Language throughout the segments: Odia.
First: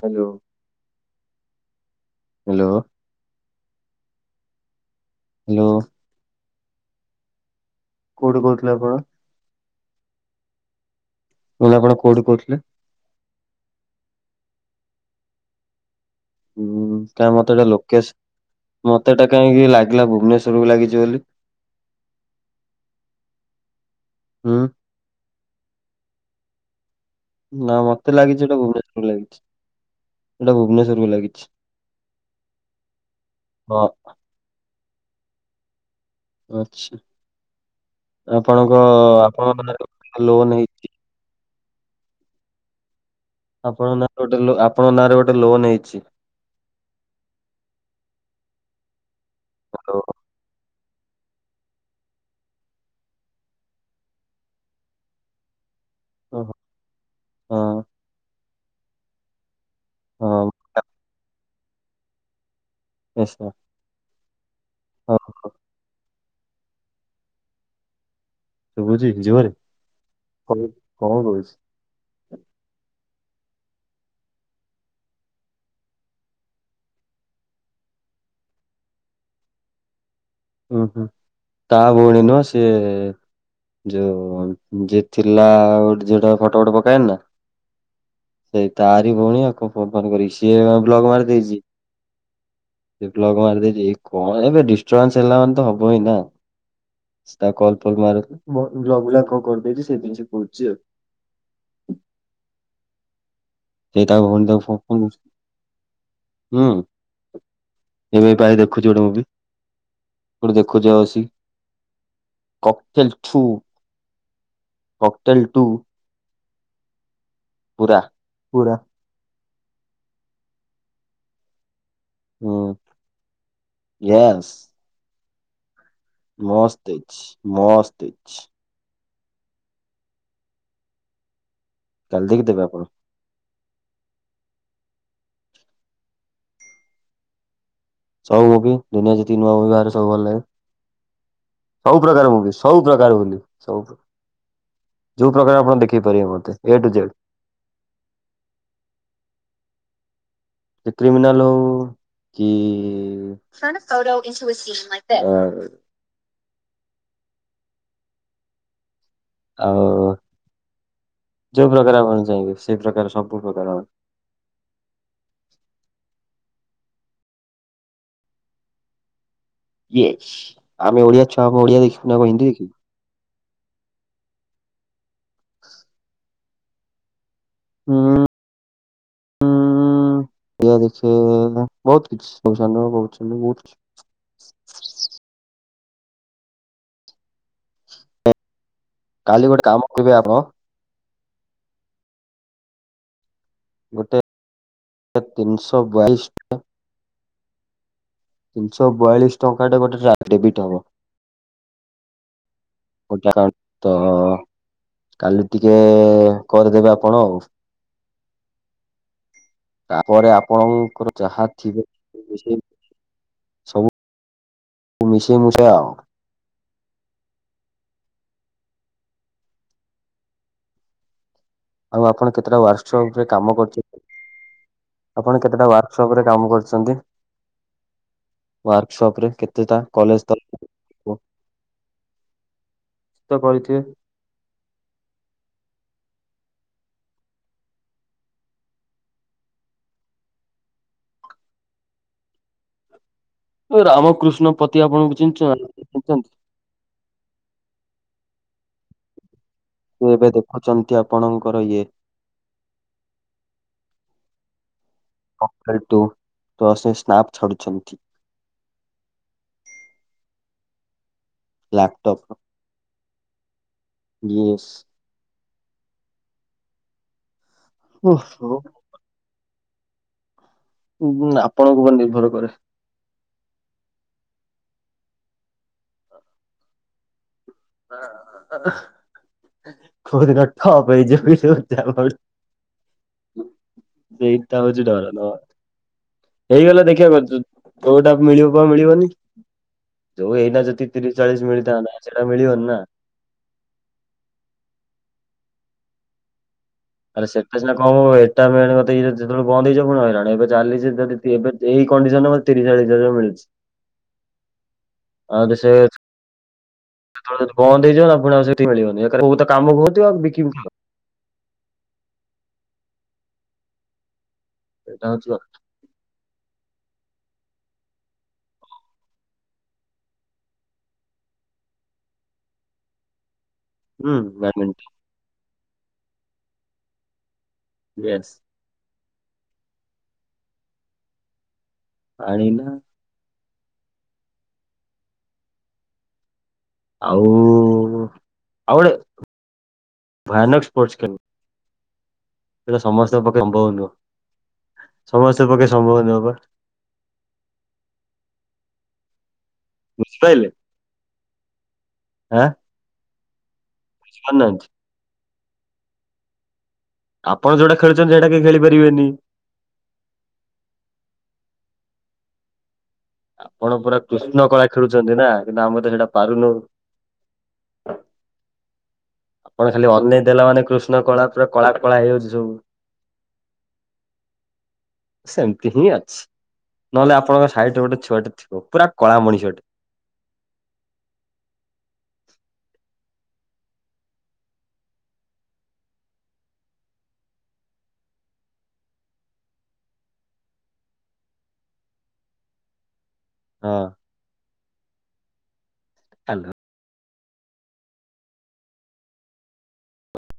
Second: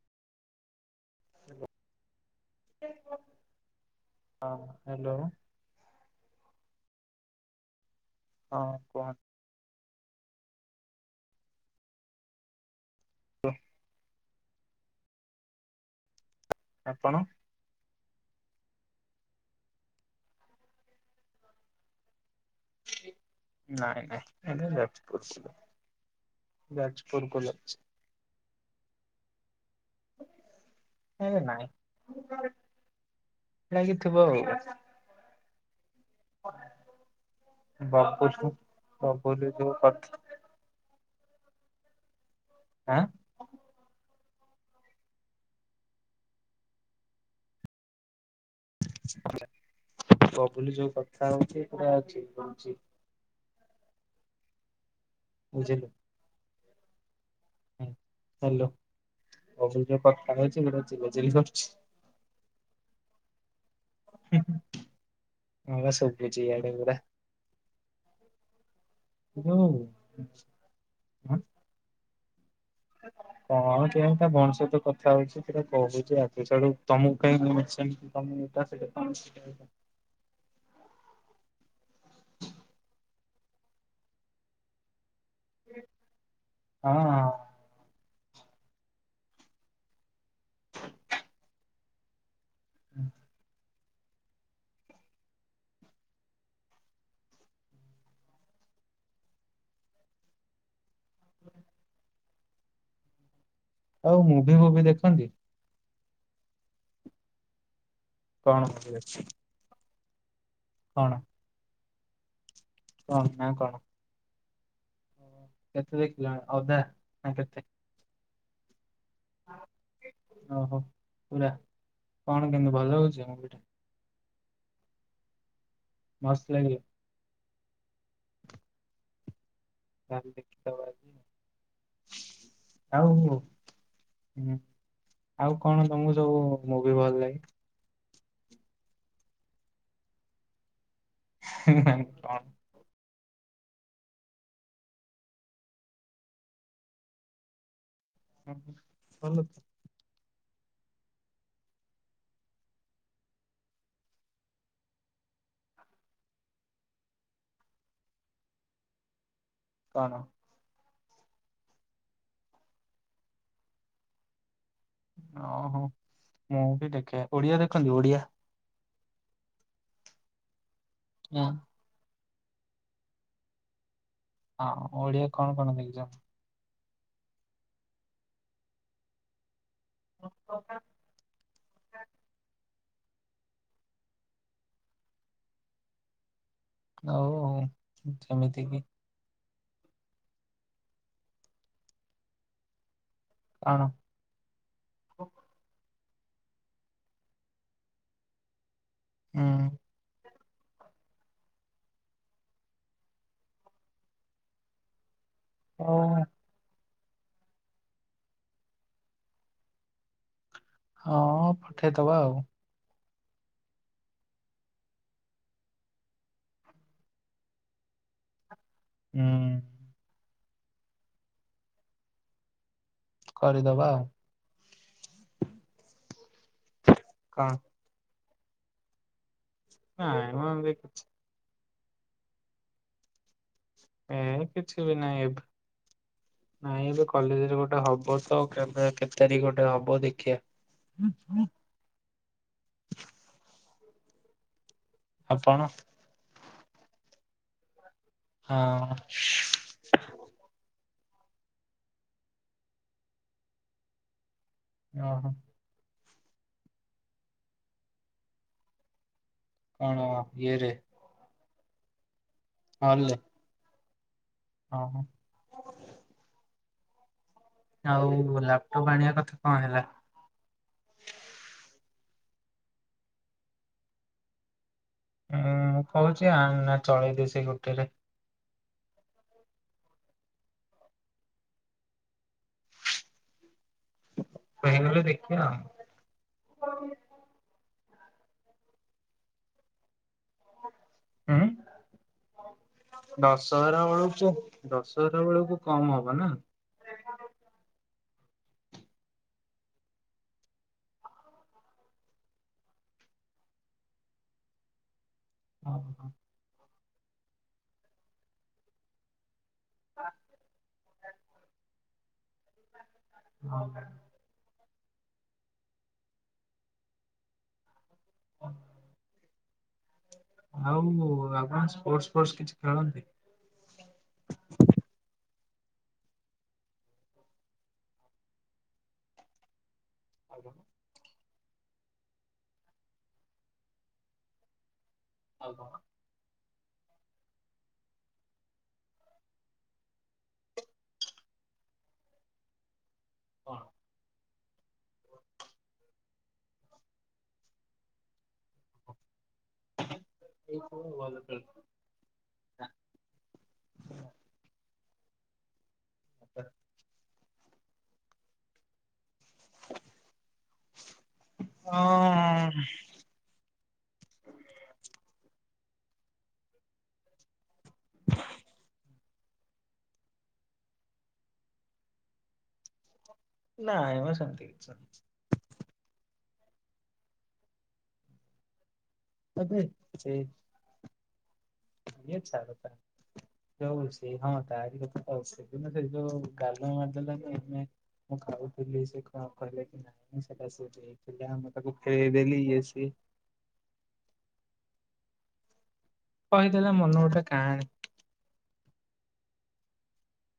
ହାଲୋ। ହାଲୋ। ହାଲୋ। ହଁ ହାଲୋ। ହାଲୋ। କୋଉଠୁ ହଁ କହୁଥିଲେ ଆପଣ? କୁହନ୍ତୁ ମୁଁ କହିଲି ଆପଣ କୋଉଠୁ କହୁଥିଲେ? ଲୋ ହୁଁ ଆପଣ? କାଇଁ ମତେ ଏଟା ଲୋକସ ମତେ ଏଟା କାହିଁକି ଲାଗିଲା ଭୁବନେଶ୍ଵରକୁୁ ଲାଗିଛି ବୋଲି? ନାଇଁ ନାଇଁ ହୁଁ ଏଇଟା ଯାଜପୁର ଜିଲ୍ଲା। ଯାଜପୁର ନା କଲେଜ। ମତେ ଲାଗିଛି ଏଇଟା ଭୁବନେଶ୍ୱରରେ ଲାଗିଛି ଏଇଟା ଭୁବନେଶ୍ୱର ଏ ନାଇଁ ହଁ ଲାଗିଥିବ ଆଉ। ଆଛା ବପୁଲ ଆପଣଙ୍କ ବବୁଲି ଆପଣ ନାଁ ଯୋଉ ରେ କଥା ଗୋଟେ ଲୋନ ହେଇ ଆଁ ଆପଣଙ୍କ ନାଁରେ ଗୋଟେ ଲୋ ଆପଣଙ୍କ ନାଁରେ ଗୋଟେ ଲୋନ୍ ହେଇଛି। ହ୍ୟାଲୋ କବୁଲି ଯୋଉ କଥା ହଉଛି ପୁରା ଠିକ କୋଉଚି। ବୁଝିଲୁ? ଓହୋ। ହଁ ହାଲୋ। ଅଭି ଯୋଉ କଥା ହଁ କହିଛି ମୁଁ ତାକୁ ଚିଲାଚିଲି କରୁଛି। ନିଶ୍ଚୟ ହଁ ବା ସୁୁବିଛି ଇଆଡେ ପୁରା। ଶୁଭୁଛି ଯିବନି ଯୋଉ କ କଣ ହଁ କହୁଛି। [inaudible] କଣ କେଜାଣି ତା ଭଉଣି ସହିତ କଥା ହଉଛି ସେଟା କହୁଛି ଆଜି ଛାଡି ତମକୁ କାହିଁକି ମୁଁ ନୁଚେଇବି। [unintelligible] ଉୁ ହୁଁ ତା ଭଉଣୀ ନୁହ ସେ ଯୋଉ ଯିଏ ଥିଲା ଆଉ ଝିଅଟା ଫଟୋ ଫଟ ପକାଏନ ନା ହଁ। ସେଇ ତାରି ଭଉଣୀ ଆଉ କଣ ଫୋନ ଫୋନ କରିକି ସିଏ ବ୍ଲକ ମାରି ଦେଇଛି। ବ୍ଲକ ମାରିଦେଇଛି କଣ ଏବେ ଡିଷ୍ଟର୍ବାନ୍ସ ହେଲା ମାନେ ତ ହବ ହିଁ ନା? ତା କଲ ଫଲ ମାରଥିଲା ବ ବ୍ଲକ ଗୁଲା କରିଦେଇଛି ସେ ଜିନି କହୁଛି ଆଉ [inaudible] ସେ ତା ଆଉ ଭଉଣୀ ମୁଭି ତାକୁ ଫୋନ ଫୁଭି କରୁ ଦେଖନ୍ତି [unintelligible] ହୁଁ ଏବେ ପା କଣ ଦେଖୁଛି ଗୋଟ ଦେଖ ମୁଭି। ହ ଦେଖୁଛି ପା କଣ ବସିକି? କକଟେଲ କଣ ଠୁ ନା କଣ? କକଟେଲ ଟୁ ହେଲା ଅଦା ନା କେତେ ପୁରା ପୁରା ଓହୋ ପୁରା କଣ ହୁଁ କିନ୍ତି ଭଲ ଲାଗୁଛି ମୁଭି ଟା? ୟେସ୍ ମସ୍ତ ହେଇଛି ମସ୍ତ ହେଇଛି। ତା ହେଲେ ଦେଖିଦବା କାଲି ଆଜି ଦେଖିଦେବେ ଆପଣ। ଆଉ ହୁଁ ଆଉ କଣ ତମକୁ ସବୁ ମୁଭି ଭଲ ଲାଗେ? ସବୁ ମୁଭି ଦୁନିଆରେ ଯେତିକି ନୂଆ ମୁଭି ବାହାରେ ସବୁ ଭଲ ଲାଗେ ସବୁ ମାନେ ପ୍ରକାର କଣ? ମୁଭିସ୍। ସବୁ ପ୍ରକାର ବନ୍ଧୁ ସବୁ ପ୍ରକାର ଯୋଉ ପ୍ରକାର ଆପଣ ଦେଖେଇ ପାରିବେ ମତେ ଏ ଟୁ ଜେଡ୍। [inaudible] ସେ କ୍ରିମିନାଲ ହଉ କି [inaudible] ଆଉ କଣ? ଯୋଉ ପ୍ରକାର ଆପଣ ଚାହିଁବେ, ସେଇ ପ୍ରକାର ସବୁ ପ୍ରକାର। ଓହୋ ମୁଁ ବି ଦେଖେ ଓଡିଆ ଦେଖନ୍ତି ଓଡିଆ? ୟସ୍। ଆମେ ଓଡିଆ ହଁ ଛୁଆ ଆମେ ଓଡିଆ ଦେଖିବୁନି ଆଉ କଣ ହିନ୍ଦୀ ଦେଖିବୁ। ହଁ, ଓଡିଆ କଣ କଣ ଦେଖିଛ? ଉଁ ଉଁ ଏଇଆ ଦେଖିଛି। ସେ ବହୁତ କିଛି [unintelligible] ବହୁତ୍ କିଛି। ଆଉ ଯେମିତି କି? କାଲି ଗୋଟେ କାମ କରିବେ ଆପଣ? କଣ? ଗୋଟେ ତିନିଶହ ବାଇଶି ଟ ତିନିଶହ ବୟାଳିଶ ହୁଁ। ଟଙ୍କା ଟେ ଗୋଟେ ଡେବିଟ୍ ହବ। [unintelligible] କାଲି ଟିକେ ଓ କରିଦେବେ ଆପଣ ଆଉ। ତାପରେ ଅ ଆପଣଙ୍କର ହଁ ଯାହା ଥିବେ [inaudible] ପଠେଇଦବା ଆଉ। ସବୁ [inaudible] ମିଶେଇ ମିଶେ ଆଉ ହୁଁ। ଆଉ ଆପଣ କେତେଟା ୱାର୍କସପ୍ ରେ କାମ କରିଦବା କରିଛନ୍ତି? ଆଉ। ଆପଣ କେତେଟା ୱାର୍କସପ ରେ କାମ କରିଛନ୍ତି? କଣ? ୱାର୍କସପରେ କେତେଟା କଲେଜ ନାଇଁ ମ ଏମିତି କିଛି ତରଫରୁ? କିଛି ତ କରିଥିବେ। ଏ କିଛି ବି ନାଇଁ ଏବେ ନାଇଁ ଏବେ କଲେଜରେ ଗୋଟେ ହବ ତ କେବେ କେତେ ତାରିଖ ଗୋଟେ ହବ ଦେଖିବା। [inaudible] ଯୋଉ ରାମକୃଷ୍ଣ ପତି ଆପଣଙ୍କୁ ଚିହ୍ନିଛ ଆପଣ ଚିହ୍ନିଛନ୍ତି। ହଁ। ସେ ଏବେ ଦେଖୁଛନ୍ତି ଆପଣଙ୍କର ଇଏ। ଯା ହ ଉ। [unintelligible] ତ ସେ ସ୍ନାପ ଛାଡୁଛନ୍ତି। ତା ଙ୍କ ଇଏରେ। ଲାପଟପ। ହଲ୍ ରେ। ଇଏସ୍। ଆଉ ଓହୋ ଲାପଟପ୍ ଆଣିବା କଥା କଁ ହେଲା? ହୁ ଆପଣଙ୍କ ଉପରେ ନିର୍ଭର କରେ। ମୁଁ କହୁଛି ଆଣନା ଚଳେଇ ଦେ ସେଇ ଗୋଟେରେ। [unintelligible] କୋଉଦିନ ଠପ ହେଇଯିବ [inaudible] ସେଇ ଟା ହଉଛି ହେଇଗଲେ ଡର ନ ଦେଖିବା ଆଉ। ହେଇଗଲେ ଦେଖିବା ବ ଯୋ କୋଉଟା ମିଳିବ ମିଳିବନି। ଯୋଉ ଏଇଟା ଯେତିକି ତିରିଶ ଉଁ ଚାଳିଶ ମିଳିଥାନ୍ତା ସେଇଟା ମିଳିବନି ନା। ଦଶହରା ବେଳକୁ ଦଶହରା ବେଳକୁ କମ୍ ହବ ନା। ଆରେ ସେଟା ସିନା କମ୍ ହବ ଏଟା ମେନ୍ ମତେ ଇଏ ଯେତେବେଳେ ବନ୍ଦ୍ ହେଇଯିବ ପୁଣି ହାଇରାଣ ଏବେ ଚାଲିଛି ଯଦି। ଏବେ ଏଇ କଣ୍ଡିସନରେ ମୋର ତିରିଶ ଚାଳିଶ ହଜାର ମିଳିଛି ଆ ଉ ଯଦି ସେ ଓହୋ କେତେବେଳେ ଯଦି ବନ୍ଦ ହେଇଯିବ ନା ଫୁଣି ଆଉ ସେତିକି ମିଳିବନି ଏକ ରେ କୋଉ ତ କାମକୁ ହଉନଥିବ ଆଉ ବିକିିବି କଣ। ହଁ। ସେଇଟା ହେଉଛି କଥା। ଆଉ ଆପଣ ସ୍ପୋର୍ଟ ଫୋର୍ସ କିଛି ଖେଳନ୍ତି। ହୁଁ ବାରମେଣ୍ଟି। ୟେସ। ଆଉ କଁ। ଆଣିବି ନା। ଆଉ କଁ କ। ଆଉ ଆଉ ଗୋଟେ ଭୟାନକ ସ୍ପୋର୍ଟସ ଖେଳେ। ସେଇଟା ସମସ୍ତଙ୍କ ପକ୍ଷେ କଣ ସମ୍ଭବ ନୁହଁ ସମସ୍ତଙ୍କ ପକ୍ଷେ ସମ୍ଭବ ନୁହଁ ପା। ବୁଝି ପାଇଲେ ଏଇ ସବୁ ଭଲ ଖେଳୁଥିଲେ। ଆଁ। ବୁଝି ପାରୁ ନାହାନ୍ତି। [inaudible] ଆପଣ ଯୋଉଟା ଖେଳୁଚନ୍ତି ସେଇଟା କେହି ଖେଳି ପାରିବେନି। ହଁ। ଆପଣ ପୁରା କୃଷ୍ଣ କଳା ଖେଳୁଛନ୍ତି ନା କିନ୍ତୁ ଆମେ ତ ସେଇଟା ପାରୁନୁ। ଆପଣ ଖାଲି ଅନେଇ ଦେଲା ମାନେ କୃଷ୍ଣ କଳା ପୁରା କଳା କଳା ହେଇଯାଉଛି ସବୁ। ନାଇମ ସେମତି କିଛି ନାଇ। ସେମିତି ହିଁ ଅଛି, ନହେଲେ ଆପଣଙ୍କ ସାଇଟ୍ ରେ ଗୋଟେ ଛୁଆଟେ ଥିବ ପୁରା କଳା ମଣିଷ ଟେ। ସେଇ। ଦିଅ ଛାଡ ତା। ଯୋଉ ସେ ହଁ ତାରି କଥା ତ ସେଦିନ ସେଇଥି ପାଇଁ ଆଉ ଗାଲୁ ମାରି ଦେଲନି ଆଉ ନାଇଁ। ମୁଁ ଖାଉ ଥିଲି ସେ କଣ କହିଲା କି ନା। ନାହିଁ ସେଟା ସେ ଦେଇ ଥିଲା ମୁଁ ତାକୁ ଫେରେଇ ଦେଲି ଇଏ ସିଏ। ହଁ। କହି ହ୍ୟାଲୋ ଦେଲା ମନକୁ ଗୋଟା କାହାଣୀ।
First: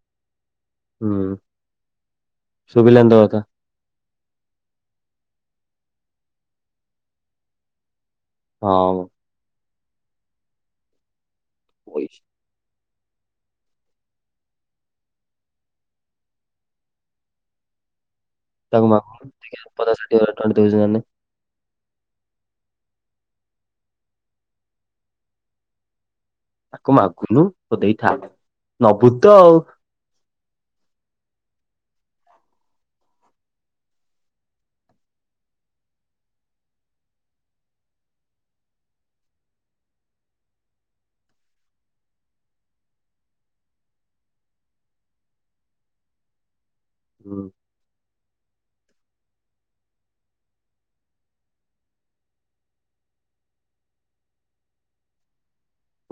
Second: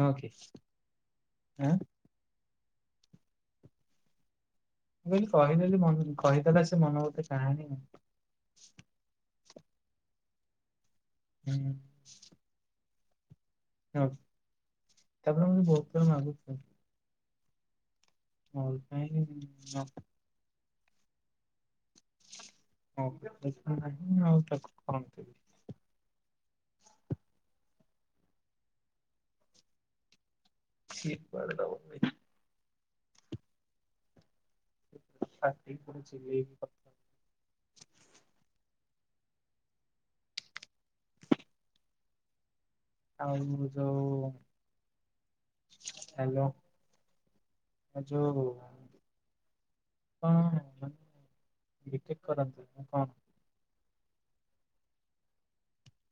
ନୁହଁ କି? ହୁଁ ଆଁ ମୁଁ ଶୁଭିିଲାନି ତୋ କଥା। ମୁଁ କହିଦେଲି ମନ୍ କହିଦେଲା ସେ ମନ ଗୋଟେ କାହାଣୀ ହଁ। ହୁଁ। ପଇସା ହଁ ତାପରେ ମୁ ବହୁତ ଥର ମାଗୁ ତାକୁ ପାଇଁ ମଗୁନୁ ଦେଖିଆ [unintelligible] ନ ହଜାର ଟଙ୍କା ଦେଉଛି ନା ନାଇ। ହା ନାହିଁ ଆଉ ତାକୁ କରନ୍ତି। ତାକୁ ମାଗୁନୁ କହ ଦେଇଥା ନୋବୁତ ସେ କୁଆଡେ ଦବ [inaudible] [unintelligible] ଆଉ ଯୋଉ ହାଲୋ। ହୁଁ। ଆ ଯୋଉ ଆପଣ ବି ଟେକ୍ କରନ୍ତି ନା କଣ?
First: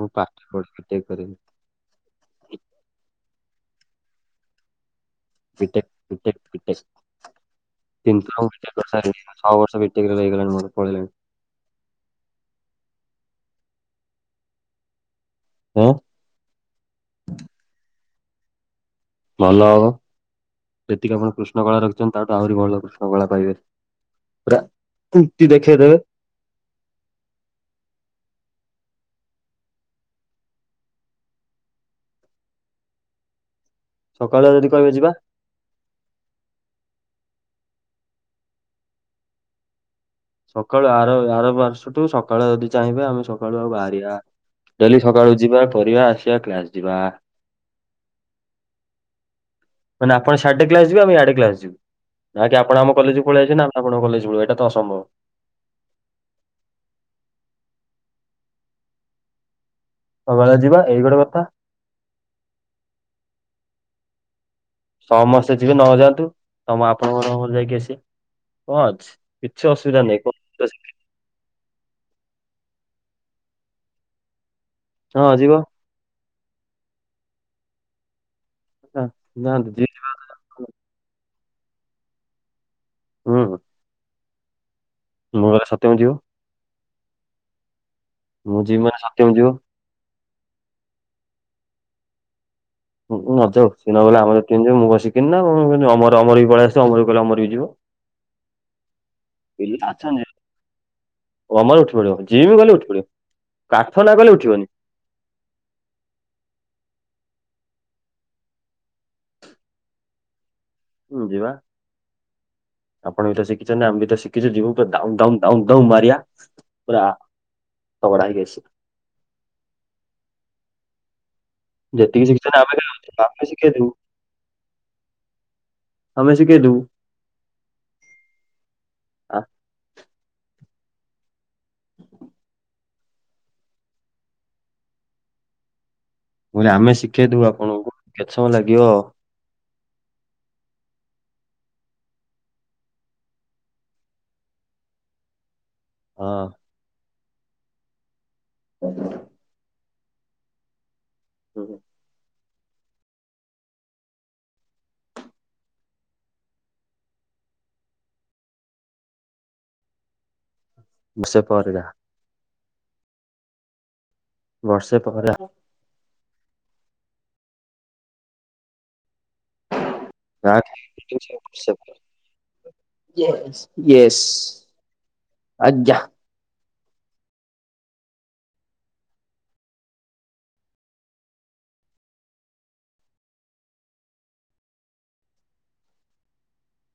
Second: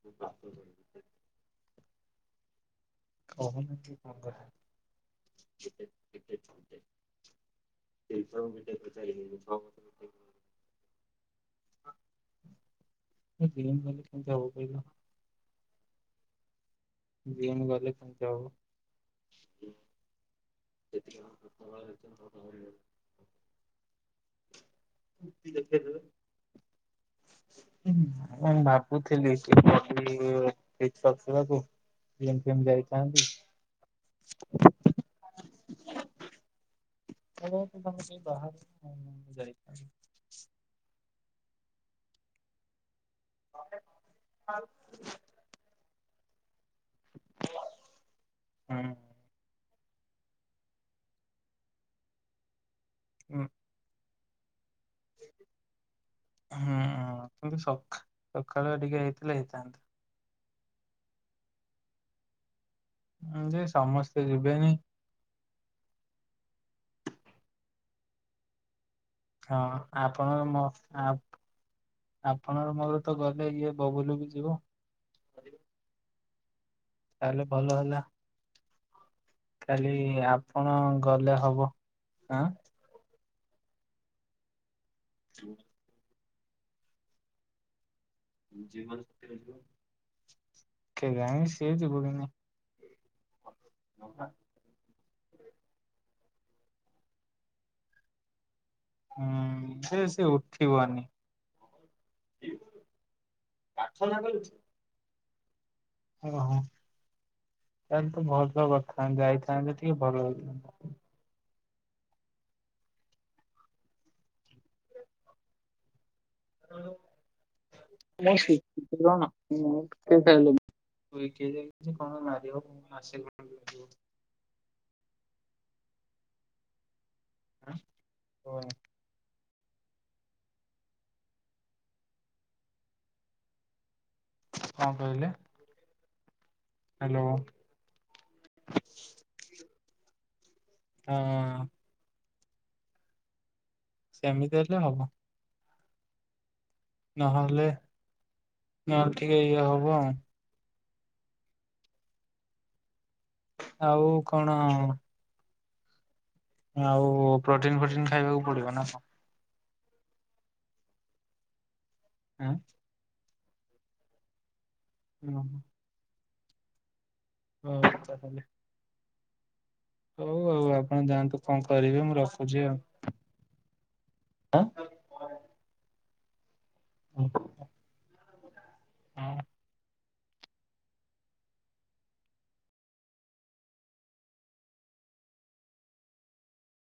ମୁଁ ପାଠ ପଢି ବି ଟେକ୍ କରିନି। କହୁନୁ ତୁ କଣ କରୁ? B tech B tech B tech. କିନ୍ତୁ ଆଉ [unintelligible] ଛଅ ବର୍ଷ ବି ଟେକରେ ପଳେଇଲାଣି ମୋର। [unintelligible] ହଁ। ଜିମ୍ ଗଲେ କେମିତି ହବ। ଭଲ ହବ ଯେତିକି ଆପଣ କୃଷ୍ଣ କଳା ରଖିଛନ୍ତି ତାଠୁ ଆହୁରି ଭଲ କୃଷ୍ଣ କଳା ପାଇବେ। ପୁରା କୁତି ଦେଖେଇଦେବେ। ହ ମୁଁ ଭାବୁଥିଲି ସେ [unintelligible] କୁ ଏମତି ଏମତି ଯାଇଥାନ୍ତି। ସକାଳୁଆ ଯଦି କହିବେ ଯିବା। ଆମ କେ ବାହାର ଯାଇ ସକାଳୁ ଆର ଆର ପାର୍ଶଠୁ ସକାଳୁ ଯଦି ଚାହିଁବେ ଆମେ ସକାଳୁ ଆଉ ବାହାରିବା ଡେଲି ସକାଳୁ। ଯିବା କରିବା ଆସିବା କ୍ଲାସ ଯିବା। ହୁଁ। ମାନେ ଆପଣ ସିଆଡେ କ୍ଲାସ ଯିବେ ଆମେ ଇଆଡେ କ୍ଲାସ ଯିବୁ। ନା କି ଆପଣ ଆମ କଲେଜକୁ ପଳେଇଆସିବେ ନା ଆପଣଙ୍କ କଲେଜ ଯିବୁ ଏଟା ତ ଅସମ୍ଭବ। ହୁଁଁ କିନ୍ତୁ ସକାଳୁ ଟିକେ ହେଇଥିଲେ ହେଇଥାନ୍ତା। ରବିବାରେ ଯିବା ଏଇ ଗୋଟେ କଥା। ହୁଁ ଯେ ସମସ୍ତେ ଯିବେନି ସମସ୍ତେ ଯିବେ ନ ଯାଆନ୍ତୁ ତମ ଆପଣଙ୍କର ଯାଇକି ଆସିବ କଣ ଅଛି। ହଁ କିଛି ଅସୁବିଧା ନାହିଁ ଆପଣ ଙ୍କର ମୋର ଆ ଆପଣ ମୋର ତ ଗଲେ ଇଏ ବବୁଲୁ ବି ଯିବ। ହଁ ଯିବ ତାହେଲେ ଭଲ ହେଲା। ହ ନିଅନ୍ତୁ ଯେ କି ଆପଣ ଗଲେ ହବ ହଁ ହୁଁ ହଁ। ମୁଁ ଗଲେ ସତ୍ୟମ ଯିବ। ମୁଁ ଯିବି ମାନେ ସତ୍ୟମ ଯିବ। କେଜାଣି ସେ ଯିବ କି ନାଇଁ। ହୁଁ ନଯାଉ ସିଏ ନ ଗଲେ ଆମର କେନ୍ତି ଯିବ। ମୁଁ କଣ ସିକିନି ନା କମରମର ବି ପଳେଇ ଆସିବ ଅମର କହିଲେ ଅମର ବି ଯିବ। ହୁଁ ସେ ସେ ଉଠିବନି। ଅମର ଉଠି ପଡ଼ିବ ଯିଏ ବି ଗଲେ ଉଠିପଡିବ। ପାଠ ନା କହିଲେ ଉଠିବନି। ହଁ ହଁ ତାହଲେ ତ ଭଲ କଥା ଯାଇଥାନ୍ତେ ଟିକେ ଭଲ ହେଇଥାନ୍ତା। ହୁଁ ଯିବା। ଆପଣ ବି ତ ଶିଖିଛନ୍ତି। ଆମେ ବି ତ ଶିଖିଛ ଯିବୁ ପୁରା ଡାଉନ ଡାଉନ ମାରିଆ। ପୁରା ଥବଡ଼ା ହେଇକି ଆସିବେ। [unintelligible] ଯେତିକି ଶିକ୍ଷା ମାରିବ ଆମେ ନେଲୁ ମାସେ ଆମେ ବି ଖଣ୍ଡେ ଲାଗିବ। ଶିଖେଇଦେବୁ। ଆମେ ଶିଖେଇଦେବୁ। ହଁ ହ। ଆ କଣ କହିଲେ? ବେ ଆମେ ହ୍ୟାଲୋ ଶିଖେଇଦବୁ ଆପଣଙ୍କୁ କେତେ ସମୟ ଲାଗିବ। ହଁ। ସେମିତି ହେଲେ ହବ। ହଁ। ନହେଲେ ନହଲେ ଠିକ ଇଏ ହବ। ହୁଁ ହଁ। ଆଉ କଣ? ଆଉ ପ୍ରୋଟିନ ଫୋଟିନ ଖାଇବାକୁ ପଡିବ ନା କଣ? ସେ ପରିଡା। ହଁ। ବର୍ଷେ ପୁରା। ଓହୋ। ହଁ। ଆଉ ଷ୍ଟାର୍ଟ ଆପଣ ହେଇନି ଯାଆନ୍ତୁ କିଛି କଣ କରିବେ ମୁଁ ରଖୁଛି ଆଉ। [unintelligible] ୟେଶ ଆଜ୍ଞା। ହ ହଁ।